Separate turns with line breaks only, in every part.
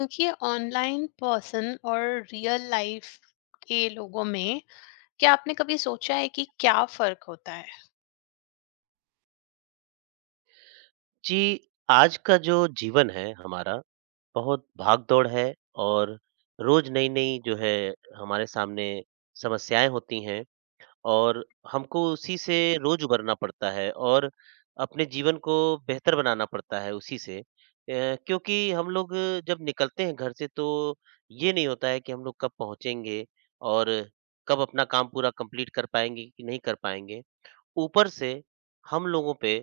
देखिए, online person और real life के लोगों में क्या आपने कभी सोचा है कि क्या फर्क होता है?
जी, आज का जो जीवन है हमारा, बहुत भाग-दौड़ है और रोज़ नई-नई जो है हमारे सामने समस्याएँ होती हैं। और हमको उसी से रोज़ उभरना पड़ता है और अपने जीवन को बेहतर बनाना पड़ता है उसी से। क्योंकि हम लोग जब निकलते हैं घर से तो ये नहीं होता है कि हम लोग कब पहुँचेंगे और कब अपना काम पूरा कंप्लीट कर पाएँगे कि नहीं कर पाएँगे। ऊपर से हम लोगों पे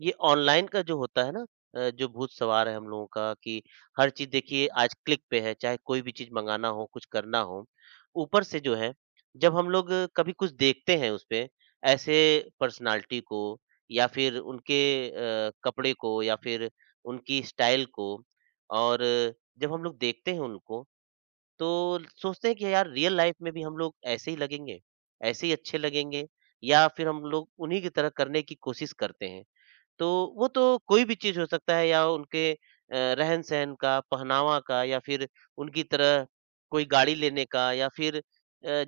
ये ऑनलाइन का जो होता है ना, जो भूत सवार है हम लोगों का कि हर चीज़ देखिए आज क्लिक पे है, चाहे कोई भी चीज़ मँगाना हो, कुछ करना हो। ऊपर से जो है, जब हम लोग कभी कुछ देखते हैं उसपे, ऐसे पर्सनैलिटी को या फिर उनके कपड़े को या फिर उनकी स्टाइल को, और जब हम लोग देखते हैं उनको तो सोचते हैं कि यार रियल लाइफ में भी हम लोग ऐसे ही लगेंगे, ऐसे ही अच्छे लगेंगे, या फिर हम लोग उन्हीं की तरह करने की कोशिश करते हैं। तो वो तो कोई भी चीज़ हो सकता है, या उनके रहन-सहन का, पहनावा का, या फिर उनकी तरह कोई गाड़ी लेने का, या फिर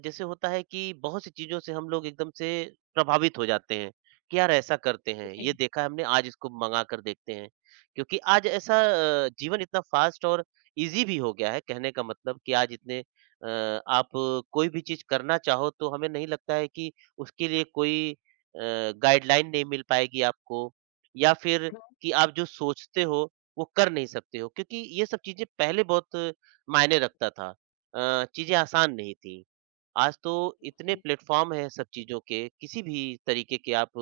जैसे होता है कि बहुत सी चीज़ों से हम लोग एकदम से प्रभावित हो जाते हैं, कि यार ऐसा करते हैं, ये
जी।
देखा है हमने, आज इसको मँगा कर देखते हैं। क्योंकि आज ऐसा जीवन इतना फ़ास्ट और ईज़ी भी हो गया है। कहने का मतलब कि आज इतने, आप कोई भी चीज़ करना चाहो तो हमें नहीं लगता है कि उसके लिए कोई गाइडलाइन नहीं मिल पाएगी आपको, या फिर कि आप जो सोचते हो वो कर नहीं सकते हो। क्योंकि ये सब चीजें पहले बहुत मायने रखता था। चीजें आसान नहीं थी। आज तो इतने
जी।
प्लेटफॉर्म हैं सब चीजों के, किसी भी तरीके के आप,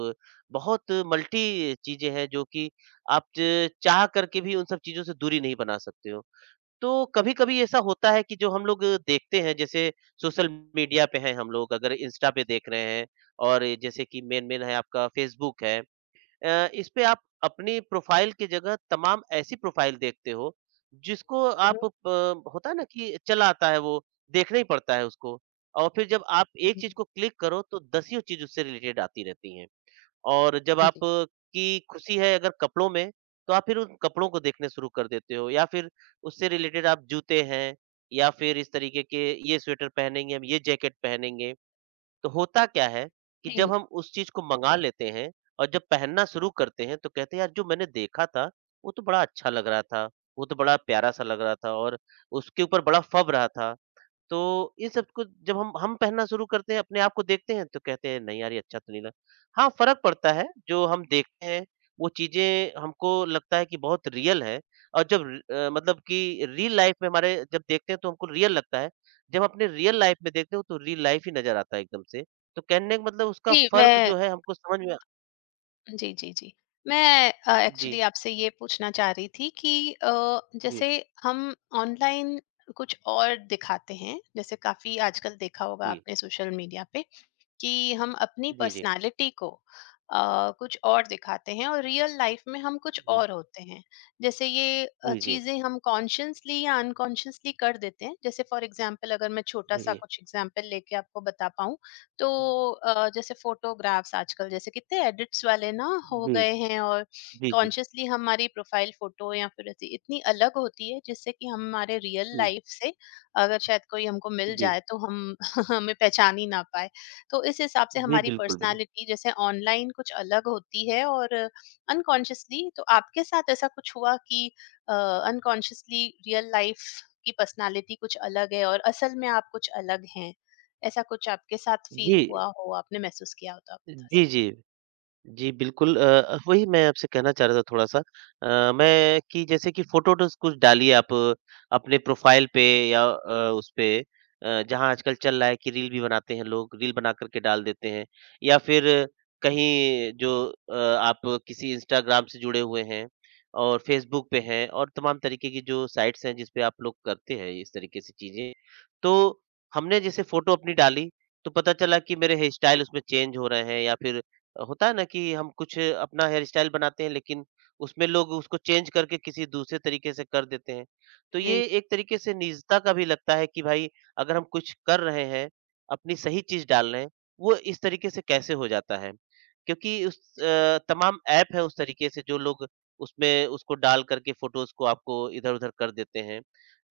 बहुत मल्टी चीजें हैं जो कि आप चाह करके भी उन सब चीजों से दूरी नहीं बना सकते हो। तो कभी कभी ऐसा होता है कि जो हम लोग देखते हैं, जैसे सोशल मीडिया पे हैं हम लोग, अगर इंस्टा पे देख रहे हैं और जैसे कि मेन मेन है आपका, फेसबुक है, इस पे आप अपनी प्रोफ़ाइल की जगह तमाम ऐसी प्रोफ़ाइल देखते हो, जिसको आप
मम्म।
प होता है ना कि चला आता है वो, देखना ही पड़ता है उसको। और फिर जब आप एक
मम्म।
चीज़ को क्लिक करो तो दसियों चीज़ उससे रिलेटेड आती रहती हैं। और जब
हाँ
आप
जी।
की खुशी है अगर कपड़ों में, तो आप फिर उन कपड़ों को देखने शुरू कर देते हो, या फिर उससे रिलेटेड आप जूते हैं, या फिर इस तरीके के, ये स्वेटर पहनेंगे हम, ये जैकेट पहनेंगे। तो होता क्या है कि जब
जी
हम उस चीज को मंगा लेते हैं और जब पहनना शुरू करते हैं, तो कहते हैं यार जो मैंने देखा था, वो तो बड़ा अच्छा लग रहा था, वो तो बड़ा प्यारा सा लग रहा था और उसके ऊपर बड़ा फब रहा था। तो ये सब कुछ जब हम पहनना शुरू करते हैं, अपने आप को देखते हैं, तो कहते हैं नहीं यार, ये अच्छा तो नहीं लग। हाँ, फ़र्क पड़ता है। जो हम देखते हैं वो चीज़ें हमको लगता है कि बहुत रियल है, और जब मतलब कि रियल लाइफ़ में हमारे जब देखते हैं तो हमको रियल लगता है। जब अपने रियल लाइफ़ में देखते हो तो रियल लाइफ़ ही नज़र आता है एकदम से। तो कहने का मतलब, उसका
जी
फ़र्क
मैं
जो है हमको समझ में।
जी जी जी मैं
जी,
एक्चुअली आपसे ये पूछना चाह रही थी कि
जी,
जैसे हम ऑनलाइन कुछ और दिखाते हैं, जैसे काफी आजकल देखा होगा
जी,
आपने सोशल मीडिया पे कि हम अपनी
जी, जी,
पर्सनालिटी को अ, कुछ और दिखाते हैं और रियल लाइफ में हम कुछ
जी,
और होते हैं। जैसे ये
जी, जी,
चीजें हम कॉन्शियसली या अनकॉन्शियसली कर देते हैं, जैसे फॉर एग्जांपल अगर मैं छोटा
जी, जी,
सा
जी,
कुछ एग्जांपल लेके आपको बता पाऊँ तो जैसे फोटोग्राफ्स आजकल जैसे कितने एडिट्स वाले ना हो गए हैं और
जी, जी,
कॉन्शियसली हमारी प्रोफाइल फोटो या फिर ऐसी इतनी अलग होती है जिससे कि हमारे रियल
जी,
लाइफ से अगर शायद कोई हमको मिल
जी,
जाए तो हम हमें पहचान ही ना पाए। तो इस हिसाब से
जी,
हमारी
बिल्कुल, बिल्कुल।
पर्सनालिटी जैसे ऑनलाइन कुछ अलग होती है और अनकॉन्शियसली, तो आपके साथ ऐसा कुछ हुआ कि अनकॉन्शियसली रियल लाइफ की पर्सनालिटी कुछ अलग है और असल में आप कुछ अलग हैं? ऐसा कुछ आपके साथ
जी।
फील हुआ हो, आपने महसूस किया हो तो आप बता
जी,
सकते
जी।
हैं।
जी, बिल्कुल। वही मैं आपसे कहना चाह रहा था थोड़ा-सा। मैं, कि जैसे कि फ़ोटोज़ कुछ डालिए आप अपने प्रोफ़ाइल पे, या उस पे, जहाँ आजकल चल रहा है कि रील भी बनाते हैं लोग, रील बना कर के डाल देते हैं, या फिर कहीं जो आप किसी इंस्टाग्राम से जुड़े हुए हैं और फ़ेसबुक पे हैं और तमाम तरीके की जो साइट्स हैं, जिस पे आप लोग करते हैं इस तरीके से चीज़ें। तो हमने जैसे फ़ोटो अपनी डाली, तो पता चला कि मेरे हेयर स्टाइल उसमें चेंज हो रहे हैं, या फिर होता है ना कि हम कुछ अपना हेयर स्टाइल बनाते हैं, लेकिन उसमें लोग उसको चेंज करके किसी दूसरे तरीके से कर देते हैं। तो ये
जी।
एक तरीके से निजता का भी लगता है कि भाई, अगर हम कुछ कर रहे हैं, अपनी सही चीज़ डाल रहे हैं, वो इस तरीके से कैसे हो जाता है? क्योंकि उस तमाम ऐप है उस तरीके से, जो लोग उसमें उसको डाल करके फ़ोटोज़ को आपको इधर-उधर कर देते हैं।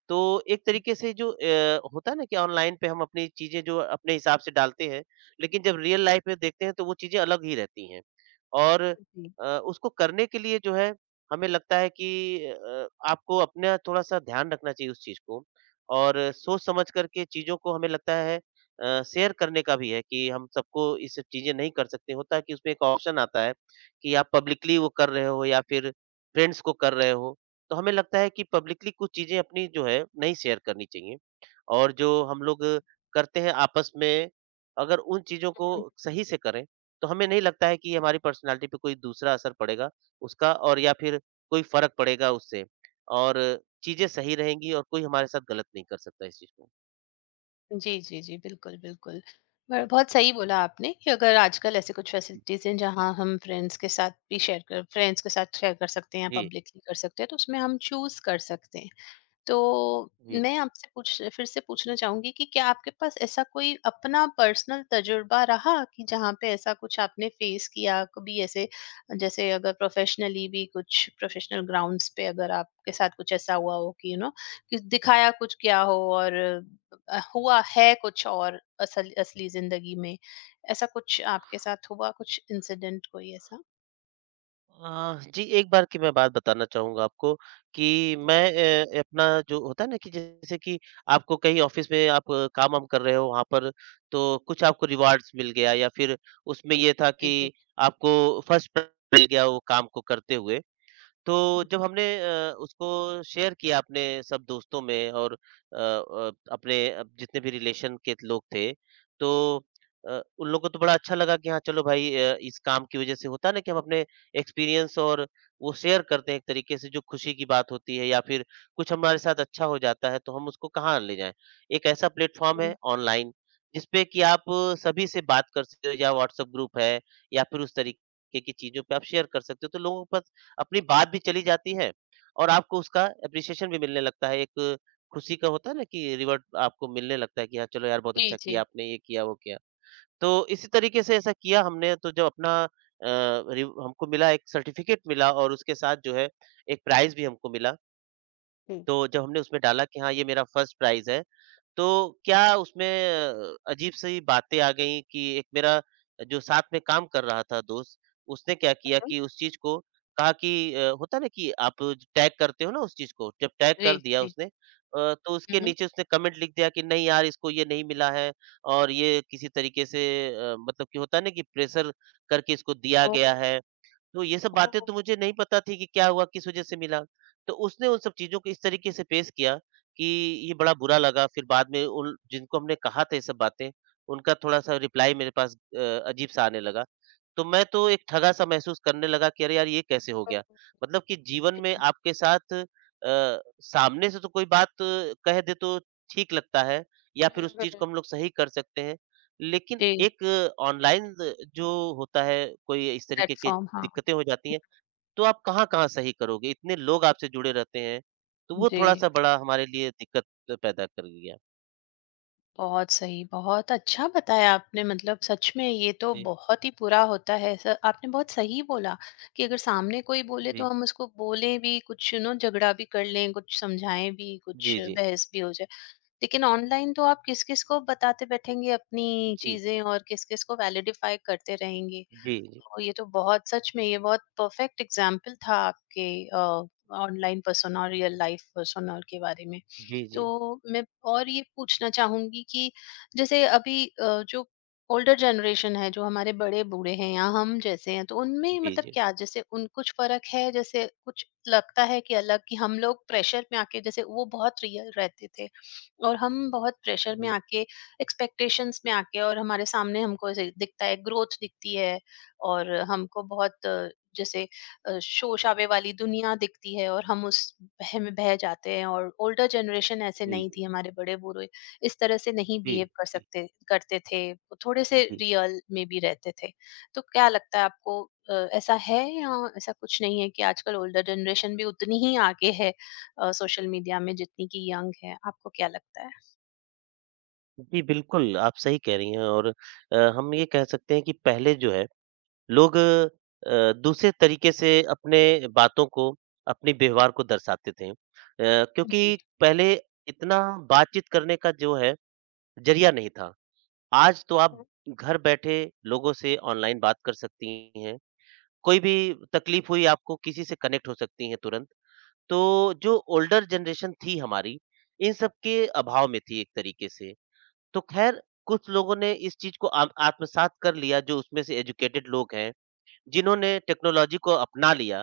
तो एक तरीके से जो होता है ना, कि ऑनलाइन पे हम अपनी चीज़ें जो अपने हिसाब से डालते हैं, लेकिन जब रियल लाइफ़ में देखते हैं तो वो चीज़ें अलग ही रहती हैं। और उसको करने के लिए जो है, हमें लगता है कि आपको अपना थोड़ा-सा ध्यान रखना चाहिए उस चीज़ को, और सोच समझ कर के चीज़ों को हमें लगता है शेयर करने का भी है, कि हम सबको ये सब चीज़ें नहीं कर सकते। होता है कि उसमें एक ऑप्शन आता है कि आप पब्लिकली वो कर रहे हो, या फिर फ्रेंड्स को कर रहे हो। तो हमें लगता है कि पब्लिकली कुछ चीज़ें अपनी जो है नहीं शेयर करनी चाहिए, और जो हम लोग करते हैं आपस में, अगर उन चीज़ों को
जी।
सही से करें तो हमें नहीं लगता है कि हमारी पर्सनालिटी पे कोई दूसरा असर पड़ेगा उसका, और या फिर कोई फर्क पड़ेगा उससे। और चीज़ें सही रहेंगी, और कोई हमारे साथ गलत नहीं कर सकता इस चीज़ को।
जी, जी, जी। बिल्कुल, बिल्कुल। ब
जी,
बहुत सही बोला आपने कि अगर आजकल ऐसे कुछ फैसिलिटीज़ हैं जहाँ हम फ्रेंड्स के साथ भी शेयर कर फ्रेंड्स के साथ शेयर कर सकते हैं या
जी।
पब्लिकली कर सकते हैं, तो उसमें हम चूज़ कर सकते हैं। तो
जी,
मैं आपसे पूछ फिर से पूछना चाहूंगी कि क्या आपके पास ऐसा कोई अपना पर्सनल तजुर्बा रहा कि जहाँ पे ऐसा कुछ आपने फेस किया कभी ऐसे, जैसे अगर प्रोफेशनली भी कुछ प्रोफेशनल ग्राउंड्स पे अगर आपके साथ कुछ ऐसा हुआ हो कि यू नो कि दिखाया कुछ क्या हो और हुआ है कुछ और असली जिंदगी में? ऐसा कुछ आपके साथ हुआ, कुछ इंसिडेंट कोई ऐसा?
जी, एक बार की मैं बात बताना चाहूँगा आपको, कि मैं अपना, जो होता है ना कि जैसे कि आपको कहीं ऑफ़िस में आप काम-वाम कर रहे हो, वहाँ पर तो कुछ आपको रिवार्ड्स मिल गया, या फिर उसमें ये था
जी।
कि
जी।
आपको फर्स्ट मिल गया वो काम को करते हुए। तो जब हमने उसको शेयर किया अपने सब दोस्तों में, और अपने अब जितने भी रिलेशन के लोग थे, तो उन लोगों को तो बड़ा अच्छा लगा कि हाँ, चलो भाई, इस काम की वज़ह से होता है ना कि हम अपने एक्सपीरियंस और वो शेयर करते हैं एक तरीके से, जो खुशी की बात होती है, या फिर कुछ हमारे साथ अच्छा हो जाता है तो हम उसको कहाँ ले जाएँ। एक ऐसा प्लेटफ़ॉर्म है ऑनलाइन, जिसपे कि आप सभी से बात कर सकते हो, या व्हाट्सएप ग्रुप है, या फिर उस तरीके की चीज़ों पे आप शेयर कर सकते हो, तो लोगों के पास अपनी बात भी चली जाती है और आपको उसका एप्रिसिएशन भी मिलने लगता है। एक खुशी का होता है ना कि रिवॉर्ड आपको मिलने लगता है, कि हाँ, चलो यार, बहुत अच्छा
जी।
किया
जी।
आपने, ये किया, वो किया। तो इसी तरीके से ऐसा किया हमने, तो जब अपना अ, रिव हमको मिला, एक सर्टिफ़िकेट मिला और उसके साथ जो है एक प्राइज़ भी हमको मिला।
हम्म।
तो जब हमने उसमें डाला कि हाँ, ये मेरा फर्स्ट प्राइज़ है, तो क्या उसमें अजीब-सी बातें आ गई, कि एक मेरा जो साथ में काम कर रहा था दोस्त, उसने क्या किया कि उस चीज़ को कहा, कि होता है ना कि आप टैग करते हो ना उस चीज़ को, जब टैग
जी।
कर दिया
जी।
उसने, तो उसके
हम्म।
नीचे उसने कमेंट लिख दिया कि नहीं यार इसको ये नहीं मिला है, और ये किसी तरीके से मतलब कि होता है ना, कि प्रेशर करके इसको दिया
ओ।
गया है। तो ये सब बातें
ओ।
तो मुझे नहीं पता थी कि क्या हुआ, किस वजह से मिला। तो उसने उन सब चीज़ों को इस तरीके से पेश किया कि ये बड़ा बुरा लगा। फिर बाद में उन जिनको हमने कहा था ये सब बातें, उनका थोड़ा-सा रिप्लाई मेरे पास अजीब-सा आने लगा। तो मैं तो एक ठगा-सा महसूस करने लगा कि अरे यार! ये कैसे हो
ओ।
गया? मतलब कि जीवन में आपके साथ सामने से तो कोई बात कह दे तो ठीक लगता है, या फिर
हुँ,
उस चीज़ को हम
हुँ।
लोग सही कर सकते हैं। लेकिन
जी,
एक ऑनलाइन ज जो होता है, कोई इस तरीके की
प्लेटफ़ॉर्म, हाँ,
दिक्कतें हो जाती हैं, तो आप कहाँ-कहाँ सही करोगे? इतने लोग आपसे जुड़े रहते हैं, तो वो
जी।
थोड़ा-सा बड़ा हमारे लिए दिक्कत पैदा कर गया।
बहुत सही, बहुत अच्छा बताया आपने, मतलब सच में ये तो
जी,
बहुत ही बुरा होता है। स आपने बहुत सही बोला कि अगर सामने कोई बोले तो
जी,
हम उसको बोलें भी, कुछ नो झगड़ा भी कर लें, कुछ समझाएँ भी, कुछ
जी, जी।
बहस भी हो जाए। लेकिन ऑनलाइन तो आप किस-किस को बताते बैठेंगे अपनी
जी, जी।
चीज़ें और किस-किस को वैलिडिफ़ाई करते रहेंगे।
जी, जी।
तो ये तो बहुत, सच में ये बहुत परफेक्ट एग्जाम्पल था आपके ऑनलाइन पर्सोना और रियल लाइफ पर्सोना के बारे में।
जी,
तो
जी।
मैं और ये पूछना चाहूंगी कि जैसे अभी जो ओल्डर जनरेशन है, जो हमारे बड़े बूढ़े हैं या हम जैसे हैं, तो उनमें
जी,
मतलब
जी।
क्या, जैसे उन कुछ फर्क है, जैसे कुछ लगता है कि अलग कि हम लोग प्रेशर में आके, जैसे वो बहुत रियल रहते थे और हम बहुत प्रेशर में
जी,
आके एक्सपेक्टेशंस में आके और हमारे सामने हमको ऐसे दिखता है, ग्रोथ दिखती है और हमको बहुत जैसे शोर-शराबे वाली दुनिया दिखती है और हम उस बह में बह जाते हैं। और ओल्डर जनरेशन ऐसे
जी,
नहीं
जी।
थी, हमारे बड़े-बूढ़े इस तरह से नहीं
जी,
बिहेव कर
जी,
सकते करते थे, वो थोड़े से
जी।
रियल में भी रहते थे। तो क्या लगता है आपको, ऐसा है या ऐसा कुछ नहीं है कि आजकल ओल्डर जनरेशन भी उतनी ही आगे है सोशल मीडिया में जितनी कि यंग है? आपको क्या लगता है?
जी, बिल्कुल, आप सही कह रही हैं और हम ये कह सकते हैं कि पहले जो है लोग दूसरे तरीके से अपने बातों को, अपने व्यवहार को दर्शाते थे।
जी।
क्योंकि पहले इतना बातचीत करने का जो है ज़रिया नहीं था। आज तो आप घर बैठे लोगों से ऑनलाइन बात कर सकती हैं। कोई भी तकलीफ हुई आपको किसी से कनेक्ट हो सकती हैं तुरंत। तो जो ओल्डर जनरेशन थी हमारी, इन सब के अभाव में थी एक तरीके से। तो ख़ैर कुछ लोगों ने इस चीज़ को आम आत्मसात कर लिया जो उसमें से एजुकेटेड लोग हैं। जिन्होंने टेक्नोलॉजी को अपना लिया,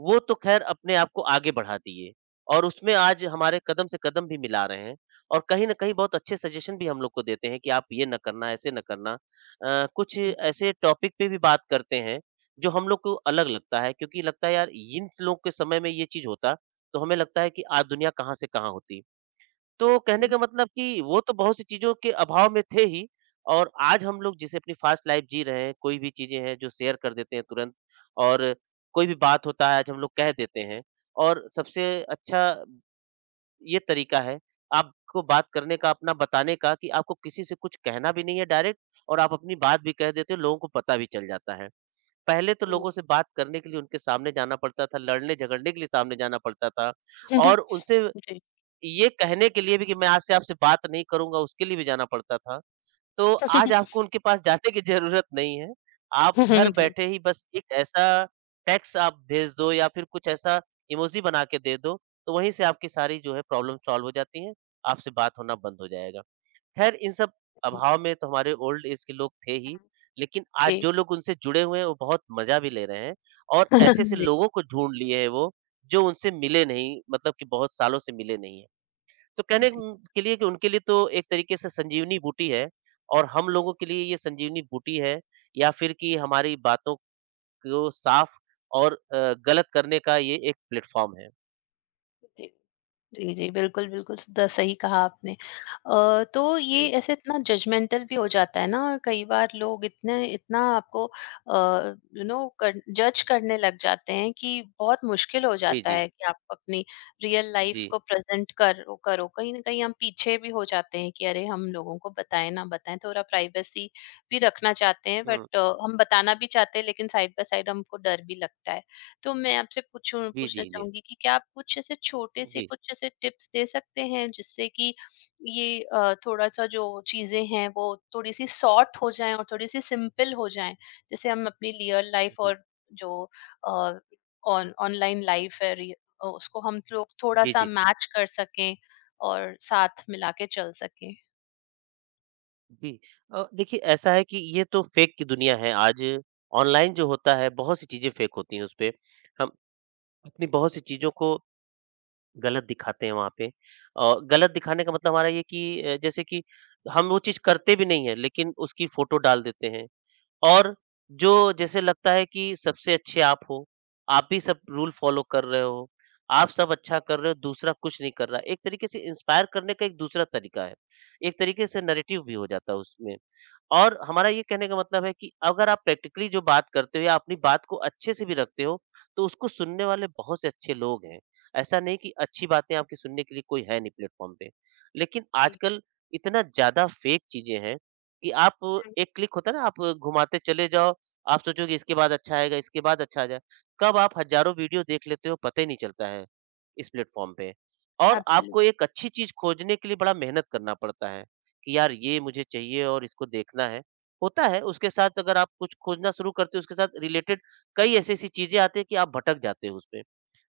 वो तो ख़ैर अपने आप को आगे बढ़ा दिए और उसमें आज हमारे कदम से कदम भी मिला रहे हैं और कहीं न कहीं बहुत अच्छे सजेशन भी हम लोग को देते हैं कि आप ये ना करना, ऐसे ना करना। कुछ
जी।
ऐसे टॉपिक पे भी बात करते हैं, जो हम लोग को अलग लगता है क्योंकि लगता है यार इन लोग के समय में ये चीज़ होता, तो हमें लगता है कि आज दुनिया कहाँ से कहाँ होती। तो कहने का मतलब कि वो तो बहुत सी चीज़ों के अभाव में थे ही और आज हम लोग जैसे अपनी फास्ट लाइफ जी रहे हैं, कोई भी चीज़ें हैं जो शेयर कर देते हैं तुरंत और कोई भी बात होता है आज हम लोग कह देते हैं और सबसे अच्छा ये तरीका है आपको बात करने का, अपना बताने का कि आपको किसी से कुछ कहना भी नहीं है डायरेक्ट और आप अपनी बात भी कह देते हो, लोगों को पता भी चल जाता है। पहले तो लोगों से बात करने के लिए उनके सामने जाना पड़ता था, लड़ने-झगड़ने के लिए सामने जाना पड़ता था
जी।
और उनसे ये कहने के लिए भी कि मैं आज से आपसे बात नहीं करूँगा, उसके लिए भी जाना पड़ता था। तो आज
जी।
आपको उनके पास जाने की ज़रूरत नहीं है। आप घर
जी।
बैठे ही बस एक ऐसा टेक्स्ट आप भेज दो या फिर कुछ ऐसा इमोजी बना के दे दो, तो वहीं से आपकी सारी जो है प्रॉब्लम सॉल्व हो जाती है, आपसे बात होना बंद हो जाएगा। ख़ैर इन सब अभाव में तो हमारे ओल्ड एज के लोग थे ही, लेकिन आज
जी।
जो लोग उनसे जुड़े हुए हैं वो बहुत मज़ा भी ले रहे हैं और ऐसे-ऐसे
जी,
लोगों को ढूँढ लिए हैं वो, जो उनसे मिले नहीं मतलब कि बहुत सालों से मिले नहीं हैं। तो
जी,
कहने
जी।
के लिए कि उनके लिए तो एक तरीके से संजीवनी बूटी है और हम लोगों के लिए ये संजीवनी बूटी है या फिर कि हमारी बातों को साफ और गलत करने का ये एक प्लेटफ़ॉर्म है।
जी, जी, बिल्कुल, बिल्कुल, द सही कहा आपने। तो ये
जी,
ऐसे इतना जजमेंटल भी हो जाता है ना, और कई बार लोग इतने इतना आपको यू नो कर जज करने लग जाते हैं कि बहुत मुश्किल हो
जी,
जाता
जी,
है कि आप अपनी रियल लाइफ
जी।
को प्रेज़ेंट करो करो। कहीं न कहीं हम पीछे भी हो जाते हैं कि अरे! हम लोगों को बताएँ, ना बताएँ, थोड़ा प्राइवेसी भी रखना चाहते हैं,
हुँ,
बट हम बताना भी चाहते हैं, लेकिन साइड बाय साइड हमको डर भी लगता है। तो मैं आपसे पूछूँ
जी,
पूछना
जी, जी।
चाहूँगी कि क्या आप कुछ ऐसे छोटे से
जी,
कुछ ऐसे टिप्स दे सकते हैं जिससे कि ये थोड़ा-सा जो चीज़ें हैं वो थोड़ी-सी सॉर्ट हो जाएँ और थोड़ी-सी सिंपल हो जाएँ? जैसे हम अपनी रियल लाइफ़
जी,
और जो अ, ऑन ऑनलाइन लाइफ़ है, उसको हम लोग
जी,
थोड़ा-सा
जी,
मैच कर सकें और साथ मिला के चल सकें।
जी। देखिए ऐसा है कि ये तो फ़ेक की दुनिया है आज ऑनलाइन जो होता है बहुत सी चीज़ें फ़ेक होती हैं उसपे। हम अपनी बहुत सी चीज़ों को गलत दिखाते हैं वहाँ पे। गलत दिखाने का मतलब हमारा ये कि जैसे कि हम वो चीज़ करते भी नहीं है, लेकिन उसकी फ़ोटो डाल देते हैं और जो जैसे लगता है कि सबसे अच्छे आप हो, आप ही सब रूल फ़ॉलो कर रहे हो, आप सब अच्छा कर रहे हो, दूसरा कुछ नहीं कर रहा है। एक तरीके से इंस्पायर करने का एक दूसरा तरीका है। एक तरीके से नैरेटिव भी हो जाता है उसमें। और हमारा ये कहने का मतलब है कि अगर आप प्रैक्टिकली जो बात करते हो या अपनी बात को अच्छे से भी रखते हो, तो उसको सुनने वाले बहुत से अच्छे लोग हैं। ऐसा नहीं कि अच्छी बातें आपकी सुनने के लिए कोई है नहीं प्लेटफ़ॉर्म पे। लेकिन
जी।
आजकल इतना ज़्यादा फ़ेक चीज़ें हैं कि आप एक क्लिक होता है ना, आप घुमाते चले जाओ, आप सोचोगे इसके बाद अच्छा आएगा, इसके बाद अच्छा आ जाए कब आप हज़ारों वीडियो देख लेते हो पता ही नहीं चलता है, इस प्लेटफ़ॉर्म पे। और आपको
एब्सोल्युटली।
एक अच्छी चीज़ खोजने के लिए बड़ा मेहनत करना पड़ता है। कि यार ये मुझे चाहिए और इसको देखना है। होता है उसके साथ अगर आप कुछ खोजना शुरू करते हो उसके साथ रिलेटेड कई ऐसी-ऐसी चीज़ें आती हैं कि आप भटक जाते हो उसमें।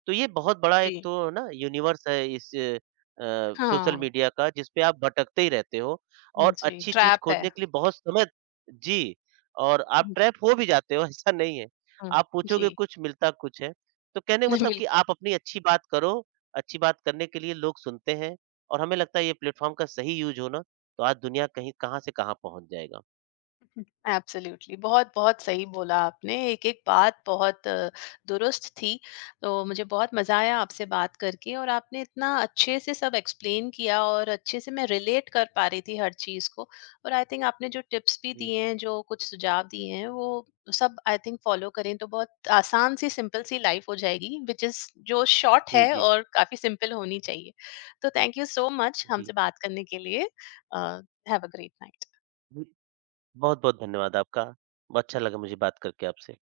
तो ये बहुत बड़ा एक
जी।
तो ना यूनिवर्स है इस सोशल
हाँ,
मीडिया का जिसपे आप भटकते ही रहते हो और
जी,
अच्छी चीज़
ट्रैप है।
खोजने के लिए बहुत समय जी, और आप
जी,
ट्रैप हो भी जाते हो ऐसा नहीं है।
हुँ,
आप पूछोगे
जी,
कुछ मिलता कुछ है। तो कहने का मतलब कि
बिल्कुल।
आप अपनी अच्छी बात करो, अच्छी बात करने के लिए लोग सुनते हैं और हमें लगता है ये प्लेटफ़ॉर्म का सही यूज़ हो ना, तो आज दुनिया कहीं कहाँ से कहाँ पहुँच जाएगा।
एब्सोल्युटली, बहुत बहुत सही बोला आपने, एक-एक बात बहुत दुरुस्त थी। तो मुझे बहुत मज़ा आया आपसे बात करके और आपने इतना अच्छे से सब एक्सप्लेन किया और अच्छे से मैं रिलेट कर पा रही थी हर चीज़ को। और आई थिंक आपने जो टिप्स भी
जी,
दिए हैं, जो कुछ सुझाव दिए हैं, वो सब आई थिंक फॉलो करें तो बहुत आसान सी सिंपल सी लाइफ हो जाएगी, व्हिच इज़ जो शॉर्ट
जी,
है
जी,
और काफ़ी सिंपल होनी चाहिए। तो थैंक यू सो मच
जी,
हमसे बात करने के लिए। Uh, have a great night.
जी। बहुत-बहुत धन्यवाद आपका। अच्छा लगा मुझे बात करके आपसे।